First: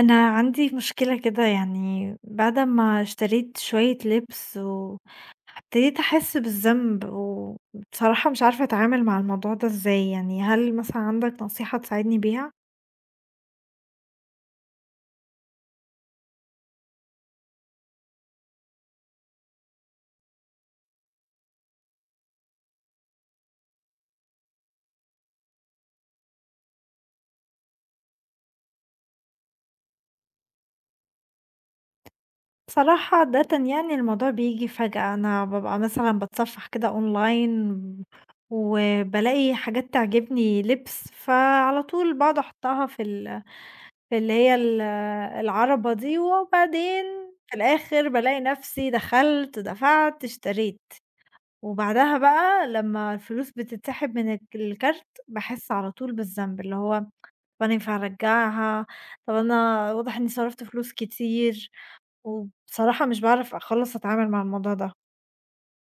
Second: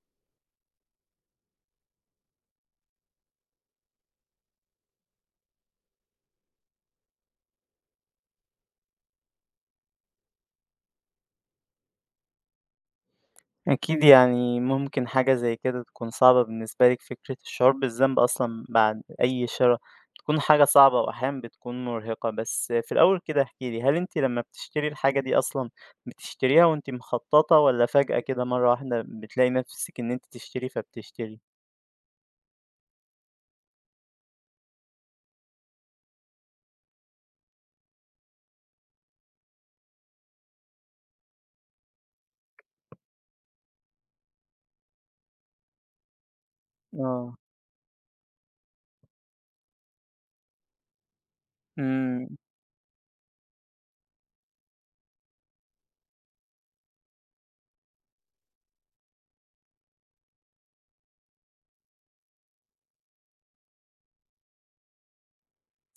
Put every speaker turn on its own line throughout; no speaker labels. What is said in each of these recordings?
أنا عندي مشكلة كده يعني بعد ما اشتريت شوية لبس وابتديت أحس بالذنب وبصراحة مش عارفة أتعامل مع الموضوع ده ازاي يعني هل مثلا عندك نصيحة تساعدني بيها؟
أكيد يعني ممكن حاجة زي كده تكون صعبة بالنسبة لك فكرة الشعور بالذنب أصلا بعد أي شراء بتكون حاجة صعبة وأحيانا بتكون مرهقة بس في الأول كده احكيلي هل انت لما بتشتري الحاجة دي أصلا بتشتريها وانت مخططة ولا فجأة كده مرة واحدة بتلاقي نفسك إن انت تشتري فبتشتري؟
بصراحة عادة يعني الموضوع بيجي فجأة أنا ببقى مثلا بتصفح كده أونلاين وبلاقي حاجات تعجبني لبس فعلى طول بقعد أحطها في في اللي هي ال العَرَبة دي، وبعدين
اه.
في الآخر بالاقي نَفْسي دخلت، دفعت، اشتريت، وبعدها
امم.
بقى لمّا الفلوس بتتسحب من الكارت باحس على طول بالذنب، اللي هو طَب أنا ينفع أرجّعها، طَب أنا واضح إنّي صرفت فلوس كتير، وبصراحة مش باعرف أخلّص أتعامل مع الموضوع ده.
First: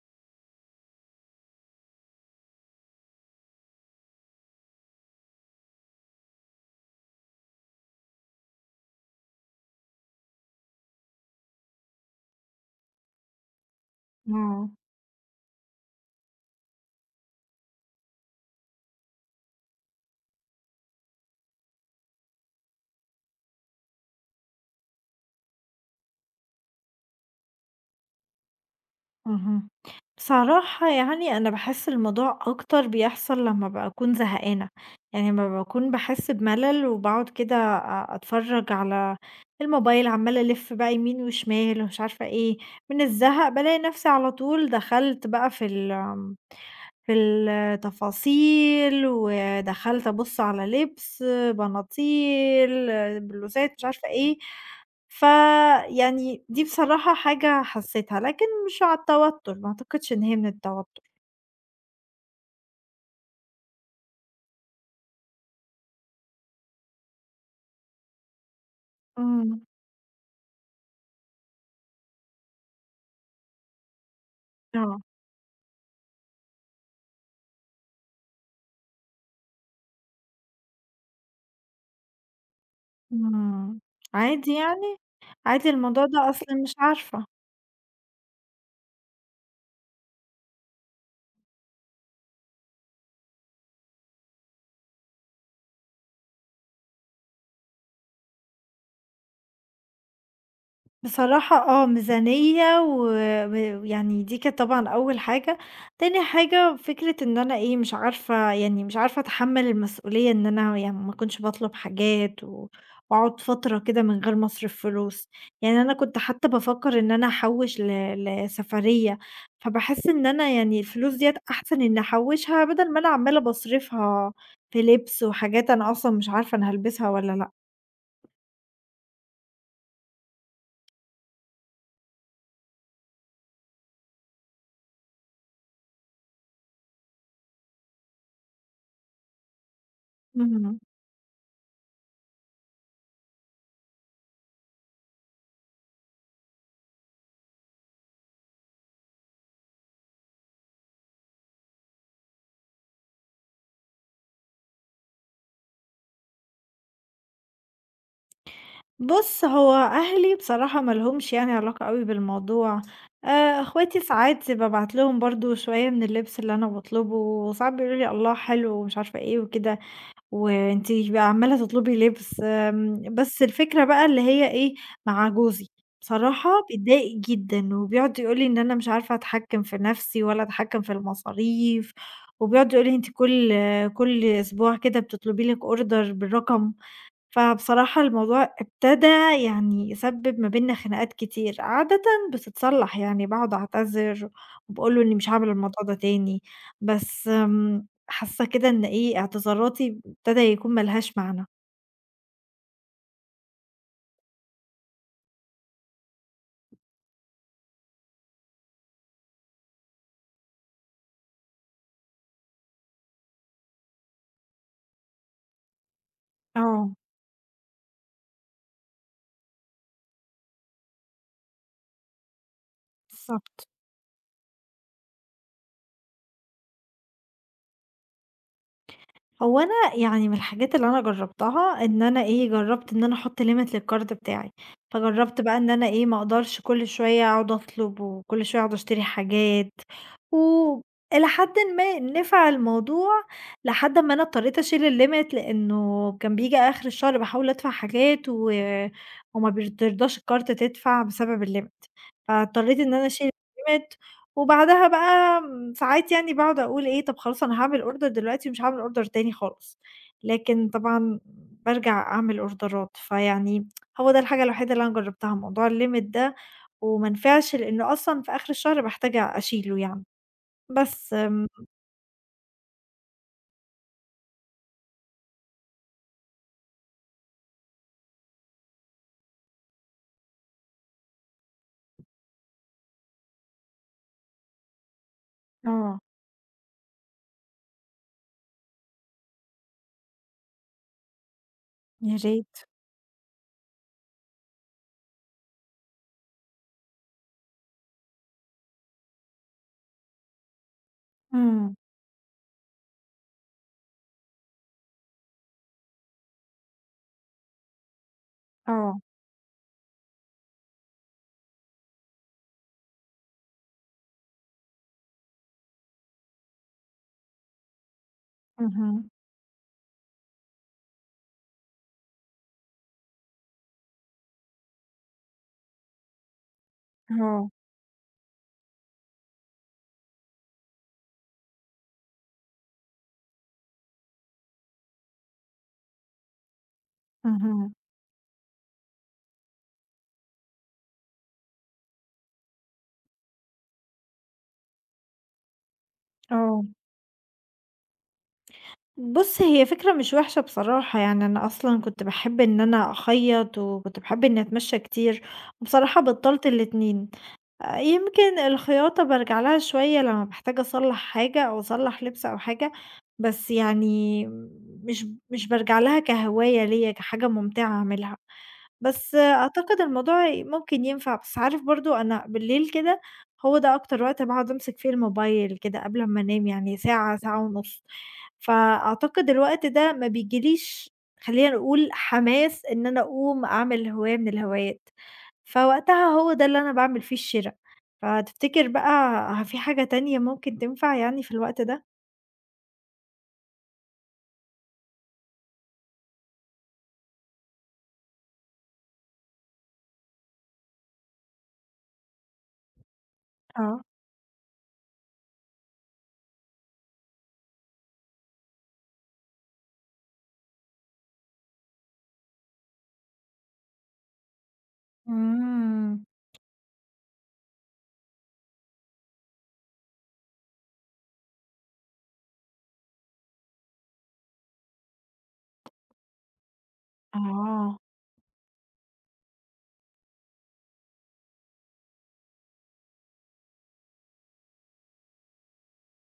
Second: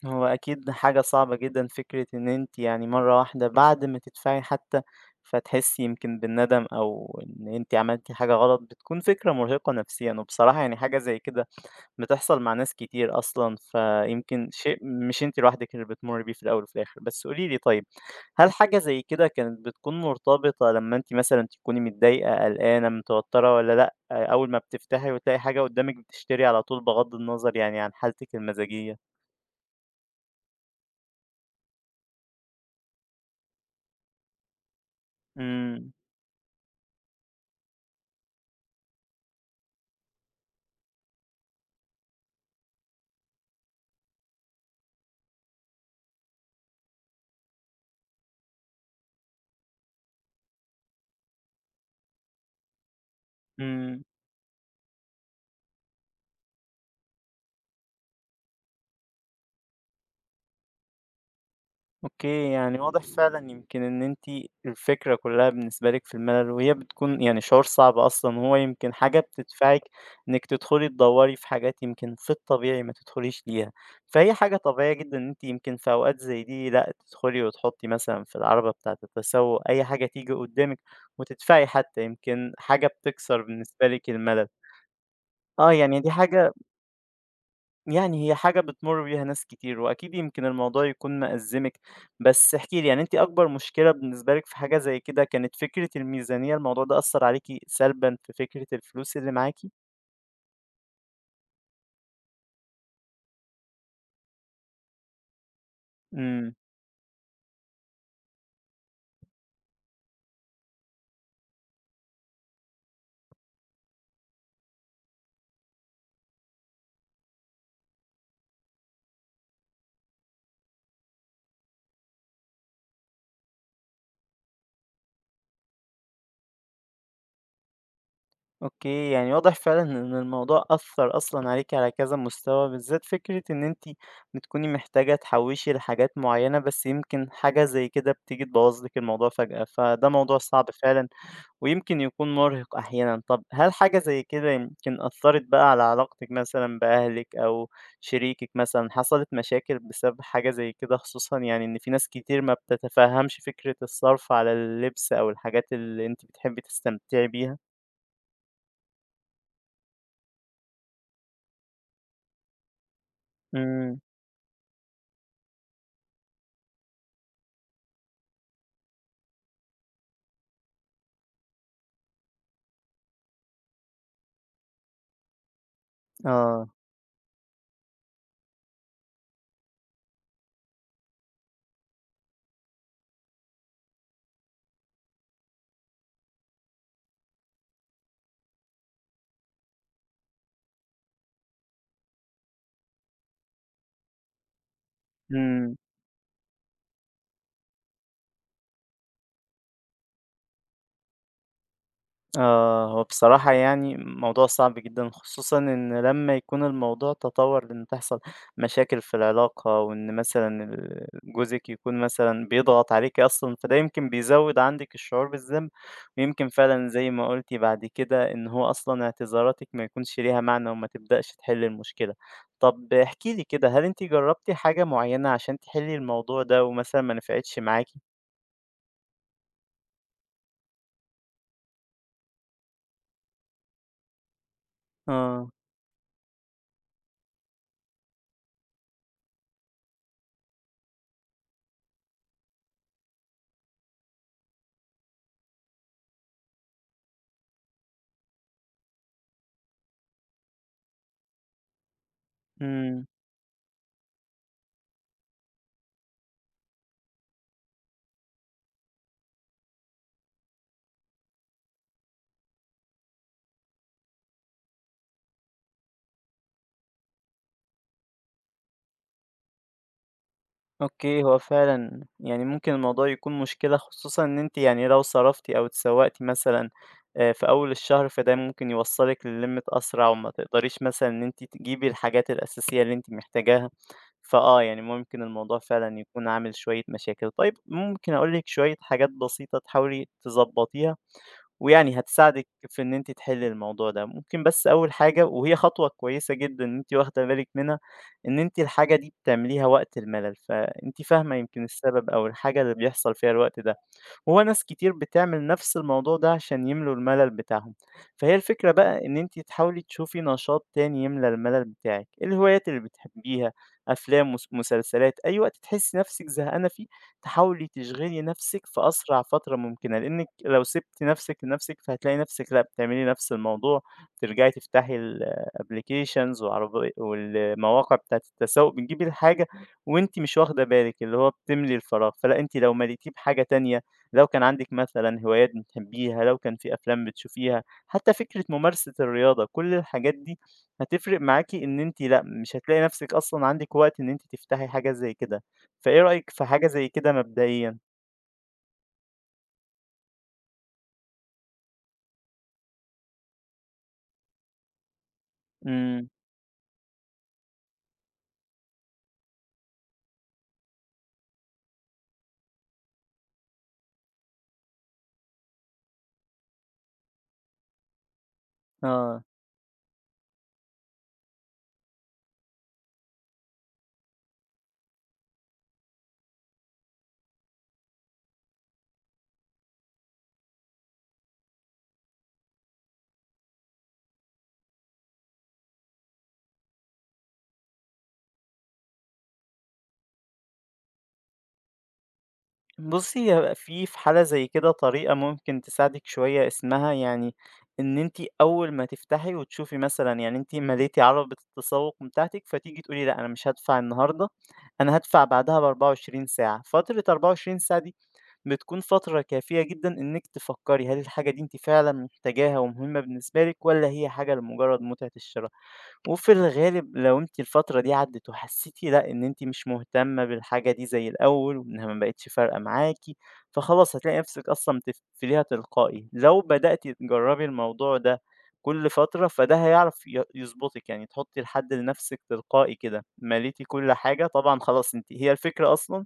هو أكيد حاجة صعبة جدًا فكرة إن أنتِ يعني مرّة واحدة بعد ما تدفعي حتى، فتحسّي يمكن بالندم أو إن أنتِ عملتِ حاجة غلط، بتكون فكرة مرهقة نفسيًا، وبصراحة يعني حاجة زي كده بتحصل مع ناس كتير أصلًا، فيمكن
آه.
شيء مش أنتِ لوحدِك اللي بتمُرّي بيه في الأول وفي الآخر. بس قولي لي طيب، هل حاجة زي كده كانت بتكون مرتبطة لمّا أنتِ مثلًا تكوني متضايقة، قلقانة، متوترة والّا لأ، أول ما بتفتحي وتلاقي حاجة قدّامِك بتشتري على طول بغض النظر يعني عن حالتِك المزاجية؟
اهم. بصراحة يعني أنا باحس الموضوع أكتر بيحصل لمّا باكون زهقانة، يعني لمّا
إمم.
باكون باحس بملل وباقعد كده أتفرّج على الموبايل عمّالة ألِف بقى يمين وشمال ومش عارفة إيه، من الزهق بالاقي نفسي على طول دخلت بقى في ال آمم، في التفاصيل ودخلت أبُص على لبس، بناطيل، بلوزات، مش
إمم.
عارفة إيه. فيعني دي بصراحة حاجة حسيتها، لكن مش على التوتر، ما أعتقدش إن هي من التوتر.
أوكي، يعني واضح فعلًا يمكن إن أنتِ الفكرة كلّها بالنسبة لِك في الملل، وهي بتكون يعني شعور صعب أصلًا، وهو يمكن حاجة
إمم.
بتدفعِك إنِّك تدخلي تدوّري في حاجات يمكن في الطبيعي ما تدخليش ليها، فهي حاجة طبيعية
آه،
جدًا إن أنتِ يمكن في أوقات زي دي لأ، تدخلي وتحطّي مثلًا في العارضة بتاعة التسوق أي حاجة تيجي قدّامِك، وتدفعي حتى يمكن حاجة بتكسر
إمم،
بالنسبة لِك الملل،
عادي يعني؟ عادي
آه، يعني
الموضوع
دي
ده
حاجة
أصلًا مش عارفة.
يعني هي حاجة بتمُر بيها ناس كتير، وأكيد يمكن الموضوع يكون مأزّمِك، بس احكي لي يعني أنتِ أكبر مشكلة بالنسبة لِك في حاجة زي كده كانت فكرة الميزانية، الموضوع ده أثّر عليكِ سلبًا في فكرة الفلوس اللي معاكِ؟
بصراحة آه، ميزانية و ويعني دي كانت طبعًا أول حاجة، تاني
إمم.
حاجة فكرة إن أنا إيه، مش عارفة يعني مش عارفة أتحمّل المسؤولية إن أنا يعني ما أكونش باطلب حاجات و وأقعد فترة كده من غير ما أصرف فلوس، يعني أنا كنت حتى بافكّر إن أنا أحوّش لسفرية، فباحس إن أنا يعني الفلوس ديّة أحسن إني أحوّشها بدل ما أنا عمّالة باصرفها في لِبس وحاجات أنا أصلًا مش عارفة أنا هالبسها والّا لأ.
أوكي، يعني واضح فعلًا إن الموضوع أثّر أصلًا عليكِ على كذا مستوى، بالذات فكرة إن أنتِ بتكوني محتاجة تحوّشي لحاجات معيّنة، بس يمكن حاجة زي كده بتيجي تبوّظ لِك الموضوع فجأة، فده موضوع صعب
اهم.
فعلًا ويمكن يكون مرهق أحيانا. طب هل حاجة زي كده يمكن أثرت بقى على علاقتك مثلا بأهلك أو شريكك مثلا حصلت مشاكل بسبب حاجة زي كده خصوصا يعني إن في ناس كتير ما بتتفهمش فكرة الصرف على اللبس أو الحاجات اللي أنت بتحبي تستمتعي بيها؟
بُص، هو أهلي بصراحة ما لهمش يعني علاقة أوي بالموضوع،
امم.
أخواتي ساعات بابعت لهم برضه شوية من اللبس اللي أنا باطلبه، وساعات بيقولوا لي: "الله حلو." ومش عارفة إيه وكده، "وأنتِ بقى عمّالة تطلبي لبس." بس الفكرة بقى اللي هي إيه، مع جوزي، بصراحة
آه.
بيتضايق جدًا، وبيقعد يقول لي إن أنا مش عارفة أتحكم في نفسي ولا أتحكم في المصاريف، وبيقعد يقول لي: "أنتِ كل أسبوع كده بتطلبي لِك order بالرقم." فبصراحة الموضوع ابتدى يعني يسبب ما بيننا خناقات كتير، عادةً بتتصلّح يعني باقعد أعتذر وباقول له إني مش هاعمل
امم.
الموضوع ده تاني، بس حاسة كده إن إيه، اعتذاراتي ابتدى يكون ما لهاش معنى.
آه، هو بصراحة يعني موضوع صعب جدا خصوصا إن لما يكون الموضوع تطور لإن تحصل مشاكل في العلاقة وإن مثلا جوزك يكون مثلا بيضغط عليك أصلا فده يمكن بيزود عندك الشعور بالذنب ويمكن فعلا
آه،
زي ما قلتي بعد كده إن هو أصلا اعتذاراتك ما يكونش ليها معنى وما تبدأش تحل المشكلة. طب احكي لي كده
بالضبط.
هل انتي جربتي حاجة معينة عشان تحلي الموضوع ده ومثلا ما نفعتش معاكي؟
هو أنا يعني من الحاجات اللي أنا جرّبتها إن أنا إيه، جرّبت إن أنا أحُط limit للكارد بتاعي، فجرّبت
اه.
بقى إن أنا إيه، ما أقدرش كل شوية أقعد أطلب وكل شوية أقعد أشتري حاجات، وإلى حدٍ ما نفع الموضوع لحد أمّا أنا اضطريت أشيل الlimit لإنه كان بييجي آخر الشهر باحاول أدفع حاجات و وما بترضاش الكارت تدفع بسبب الlimit، فاضطريت إن أنا أشيل الlimit وبعدها بقى ساعات يعني باقعد أقول إيه، طب خلاص أنا هاعمل order دلوقتي ومش هاعمل order تاني خالص، لكن طبعًا بارجع أعمل أوردرات، فيعني هو ده الحاجة الوحيدة اللي أنا جربتها، موضوع الlimit ده وما نفعش لإنه أصلًا في آخر الشهر باحتاج أشيله يعني، بس
أوكي، هو فعلًا يعني ممكن الموضوع يكون مشكلة، خصوصًا إن أنتِ يعني لو صرفتِ أو اتسوّقتِ مثلًا في أول الشهر، فده ممكن يوصّلِك للِمِت أسرع وما تقدريش مثلًا إن أنتِ تجيبي الحاجات الأساسية اللي أنتِ محتاجاها، فآه، يعني ممكن الموضوع فعلًا
آه،
يكون عامل شوية مشاكل. طيب ممكن أقول لِك شوية حاجات بسيطة تحاولي تضبّطيها؟ ويعني
يا
هتساعدِك
ريت،
في إن أنتِ تحلّي الموضوع ده. ممكن بس أول حاجة وهي خطوة كويسة جدًا إن أنتِ واخدة بالِك منها، إن أنتِ الحاجة دي بتعمليها وقت الملل، فأنتِ فاهمة يمكن
إمم،
السبب أو الحاجة اللي بيحصل فيها الوقت ده. وهو ناس كتير بتعمل نفس الموضوع ده عشان يملوا الملل بتاعهم فهي الفكرة
آه،
بقى إن أنتِ تحاولي تشوفي نشاط تاني يملى الملل بتاعِك، الهوايات اللي بتحبيها، أفلام، مسلسلات، أي وقت تحسي نفسِك زهقانة فيه تحاولي تشغلي نفسِك في
اهم،
أسرع فترة ممكنة، لإنِك لو سِبتِ نفسِك لنفسِك فهتلاقي نفسِك لأ بتعملي نفس الموضوع، ترجعي تفتحي الapplications وعربي
آه،
والمواقع بتاعة التسوق، بتجيبي الحاجة وأنتِ مش واخدة بالِك، اللي هو بتملي الفراغ، فلأ أنتِ لو مليتيه بحاجة تانية لو كان عندِك مثلًا هوايات بتحبيها، لو كان في أفلام بتشوفيها،
اهم،
حتى فكرة ممارسة الرياضة، كل الحاجات دي هتفرق معاكِ إن أنتِ لأ، مش هتلاقي نفسِك أصلًا عندِك وقت إن أنتِ تفتحي حاجة زي كده، فإيه رأيِك في
آه.
حاجة زي كده مبدئيًا؟
بُص، هي فكرة مش وحشة بصراحة، يعني أنا أصلًا كنت باحب إن أنا أخيّط، وكنت باحب إني أتمشى كتير، وبصراحة
إمم.
بطّلت الاتنين، يمكن الخياطة بارجع لها شوية لمّا باحتاج أصلّح حاجة أو أصلّح لبس أو حاجة، بس يعني مش بارجع لها كهواية ليّا، كحاجة ممتعة أعملها، بس
آه.
آه، أعتقد الموضوع ممكن ينفع، بس عارف برضه أنا بالليل كده هو ده أكتر وقت باقعد أمسك فيه الموبايل كده قبل أمّا أنام، يعني ساعة، ساعة ونُص. فأعتقد الوقت ده ما بيجيليش خلّينا نقول حماس إن أنا أقوم أعمل هواية من الهوايات، فوقتها هو ده اللي أنا باعمل فيه الشِرا، فتفتكر بقى في حاجة تانية ممكن تنفع يعني في الوقت ده؟
بُصّي، هيبقى في حالة زي كده طريقة ممكن تساعدِك شوية اسمها يعني إن أنتِ أول ما تفتحي وتشوفي مثلًا يعني أنتِ مليتِ عربة التسوق بتاعتِك، فتيجي تقولي لأ أنا مش هادفع
آه،
النهارده، أنا هادفع بعدها ب24 ساعة، فترة 24 ساعة دي بتكون فترة كافية جدًا إنِّك تفكّري هل الحاجة دي أنتِ فعلًا محتاجاها ومهمة بالنسبة لِك والّا هي حاجة لمجرد متعة الشرا؟
إمم.
وفي الغالب لو أنتِ الفترة دي عدِّت وحسيتِ لأ، إن أنتِ مش مهتمة بالحاجة دي زي الأول، وإنها ما بقتش فارقة معاكِ، فخلاص هتلاقي نفسِك أصلًا بتقفليها تلقائي. لو بدأتِ تجربي
آه.
الموضوع ده كل فترة، فده هيعرف يضبطِك، يعني تحطي الحد لنفسِك تلقائي كده، مليتِ كل حاجة طبعًا خلاص أنتِ هي الفكرة أصلًا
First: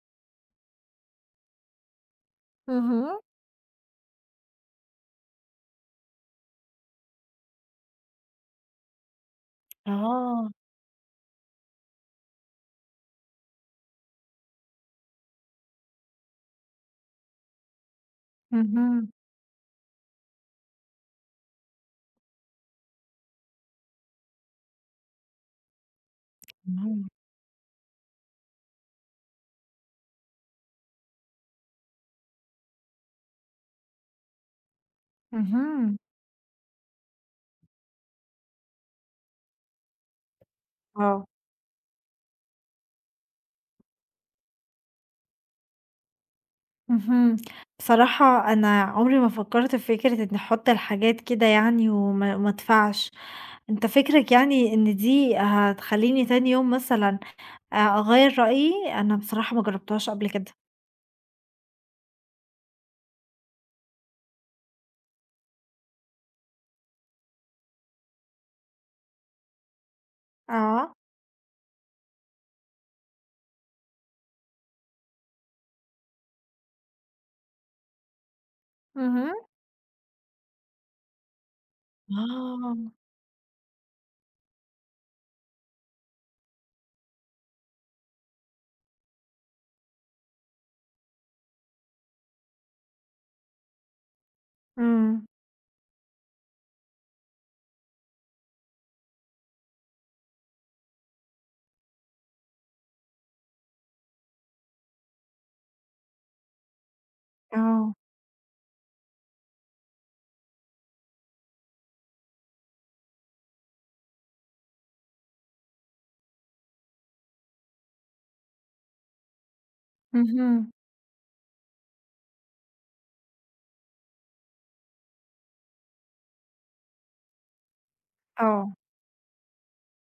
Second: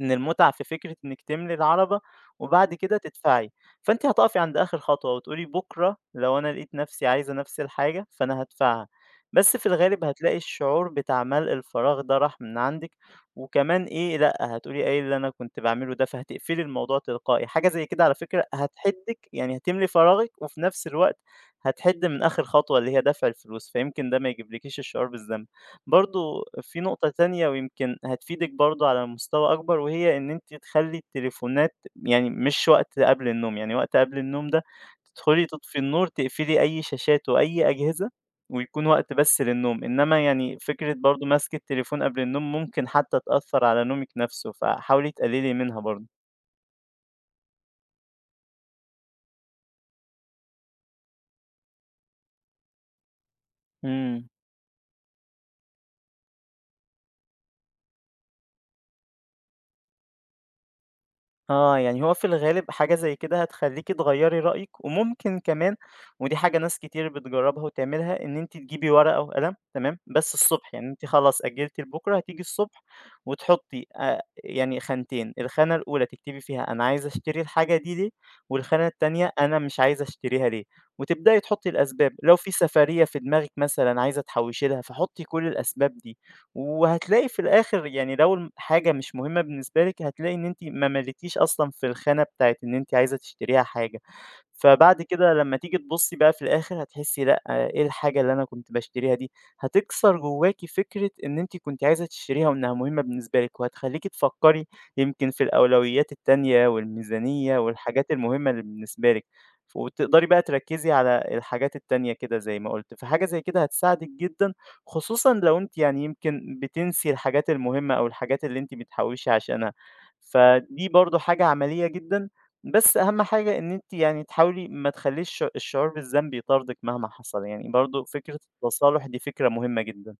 إن المتعة في فكرة إنِّك تملي العَرَبة وبعد كده
اهم.
تدفعي، فأنتِ هتقفي عند آخر خطوة وتقولي بُكرة لو أنا لقيت نَفْسي عايزة نَفْس الحاجة فأنا هادفعها، بس في الغالب هتلاقي
آه.
الشعور بتاع ملء الفراغ ده راح من عندِك، وكمان إيه، لأ، هتقولي إيه اللي أنا كنت باعمله ده، فهتقفلي الموضوع تلقائي، حاجة زي كده على فكرة
اهم.
هتحِدِّك يعني هتملي فراغِك وفي نَفْس الوقت هتحِد من آخر خطوة اللي هي دفع الفلوس، فيمكن ده ما يجيبلكيش الشعور بالذنب. برضه في نقطة
إمم.
تانية ويمكن هتفيدِك برضه على مستوى أكبر، وهي إن أنتِ تخلّي التليفونات يعني مش وقت قبل النوم، يعني وقت قبل النوم ده تدخلي تطفي
اهم.
النور، تقفلي أي شاشات وأي أجهزة، ويكون وقت بس للنوم، إنما يعني فكرة برضه
آه.
مَسْك التليفون قبل النوم ممكن حتى تأثّر على نومِك نَفْسه، فحاولي تقللي منها برضه.
اهم. بصراحة أنا عمري ما فكّرت في فكرة إني أحُط الحاجات كده يعني وما أدفعش، أنت
إمم.
فكرك يعني إن دي هتخلّيني تاني يوم مثلًا أغيّر رأيي؟ أنا بصراحة ما جرّبتهاش قبل كده.
آه، يعني هو في الغالب حاجة زي كده هتخلّيكِ تغيّري رأيِك، وممكن كمان ودي حاجة ناس كتير بتجرّبها وتعملها، إن أنتِ تجيبي ورقة وقلم تمام، بس الصبح، يعني
آه،
أنتِ خلاص أجّلتِ لبُكرة، هتيجي الصبح وتحطّي يعني خانتين، الخانة الأولى تكتبي فيها أنا عايزة أشتري الحاجة دي ليه، والخانة التانية
اهم.
أنا مش عايزة أشتريها ليه، وتبدئي تحطّي الأسباب، لو في
آه.
سفرية في دماغِك مثلًا عايزة تحوّشي لها، فحطّي كل الأسباب دي. وهتلاقي في الآخر يعني لو حاجة مش مهمة بالنسبة لِك، هتلاقي إن أنتِ ما مَليتيش أصلًا في الخانة بتاعة إن أنتِ عايزة تشتريها حاجة. فبعد
إمم،
كده لمّا تيجي تبُصّي بقى في الآخر هتحسّي لأ، إيه الحاجة اللي أنا كنت باشتريها دي، هتكسر جواكِ فكرة إن أنتِ كنتِ عايزة تشتريها وإنها مهمة بالنسبة لِك، وهتخلّيكِ تفكّري يمكن في الأولويات التانية والميزانية
آه،
والحاجات المهمة اللي بالنسبة لِك، وتقدري بقى تركّزي على الحاجات التانية كده زي ما قُلت، فحاجة زي كده هتساعدِك جدًا، خصوصًا لو أنتِ يعني يمكن بتنسي الحاجات المهمة أو الحاجات اللي أنتِ بتحوّشي عشانها،
اهم،
فدي برضه حاجة عملية جدًا بس أهم حاجة إن أنتِ يعني تحاولي ما تخلّيش الشعور بالذنب يطاردِك مهما حصل، يعني برضه فكرة
آه.
التصالح دي فكرة مهمة جدًا.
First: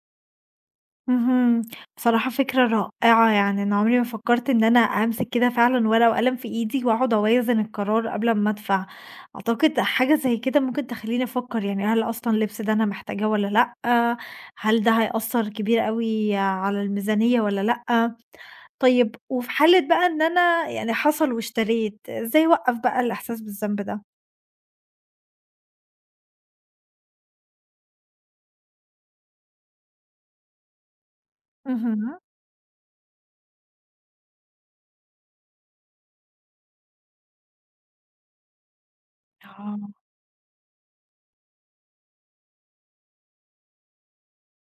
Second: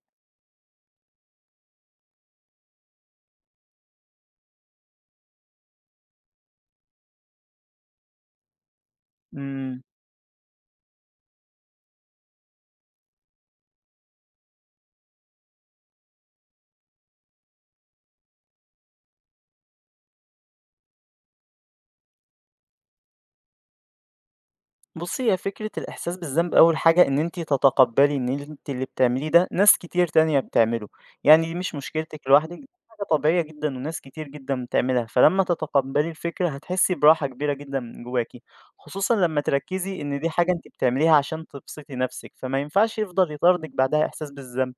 اهم. بصراحة فكرة رائعة، يعني أنا عمري ما فكّرت إن أنا أمسك كده فعلًا ورقة وقلم في إيدي وأقعد أوازن القرار قبل أمّا أدفع، أعتقد
إمم.
حاجة زي كده ممكن تخلّيني أفكّر يعني هل أصلًا اللبس ده أنا محتاجاه والّا لأ، هل ده هيأثّر كبير أوي على الميزانية والّا لأ، طيب وفي حالة بقى إن أنا يعني حصل واشتريت، إزاي أوقّف بقى الإحساس بالذنب ده؟
بُصّي هي فكرة الإحساس بالذنب أول حاجة إن أنتِ تتقبّلي إن أنتِ اللي بتعمليه ده ناس كتير تانية بتعمله، يعني دي مش
اهم،
مشكلتِك لوحدِك، دي حاجة طبيعية جدًا وناس كتير جدًا بتعملها، فلمّا تتقبّلي الفكرة هتحسّي براحة كبيرة جدًا من جواكِ، خصوصًا لمّا
آه،
تركّزي إن دي حاجة أنتِ بتعمليها عشان تبسطي نَفْسِك، فما ينفعش يفضل يطاردِك بعدها إحساس بالذنب.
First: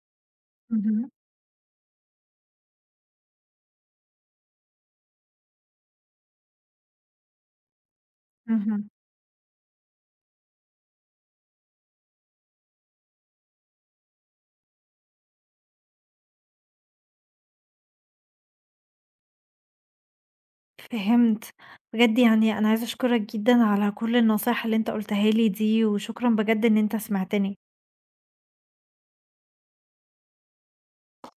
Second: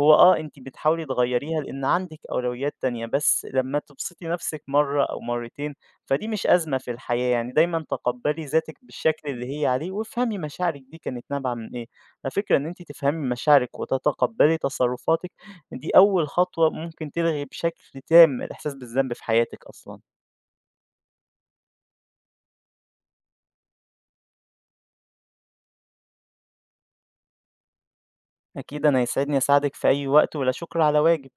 هو آه، أنتِ بتحاولي
اهم،
تغيّريها لإن عندِك أولويات تانية، بس لمّا تبسطي نَفْسِك مرّة أو مرّتين، فدي مش أزمة في الحياة، يعني دايمًا تقبّلي ذاتِك
اهم.
بالشكل اللي هي عليه وافهمي مشاعرِك دي كانت نابعة من إيه. على فكرة إن أنتِ تفهمي مشاعرِك وتتقبّلي تصرُّفاتِك، دي أول خطوة ممكن تلغي بشكل تام الإحساس بالذنب في حياتِك أصلًا.
فهمت. بجد يعني أنا عايزة أشكرك جدًا على كل النصايح اللي أنت قُلتها لي دي، وشكرًا بجد إن أنت سمعتني.
أكيد أنا يسعدني أساعدِك في أي وقت، ولا شُكر على واجب.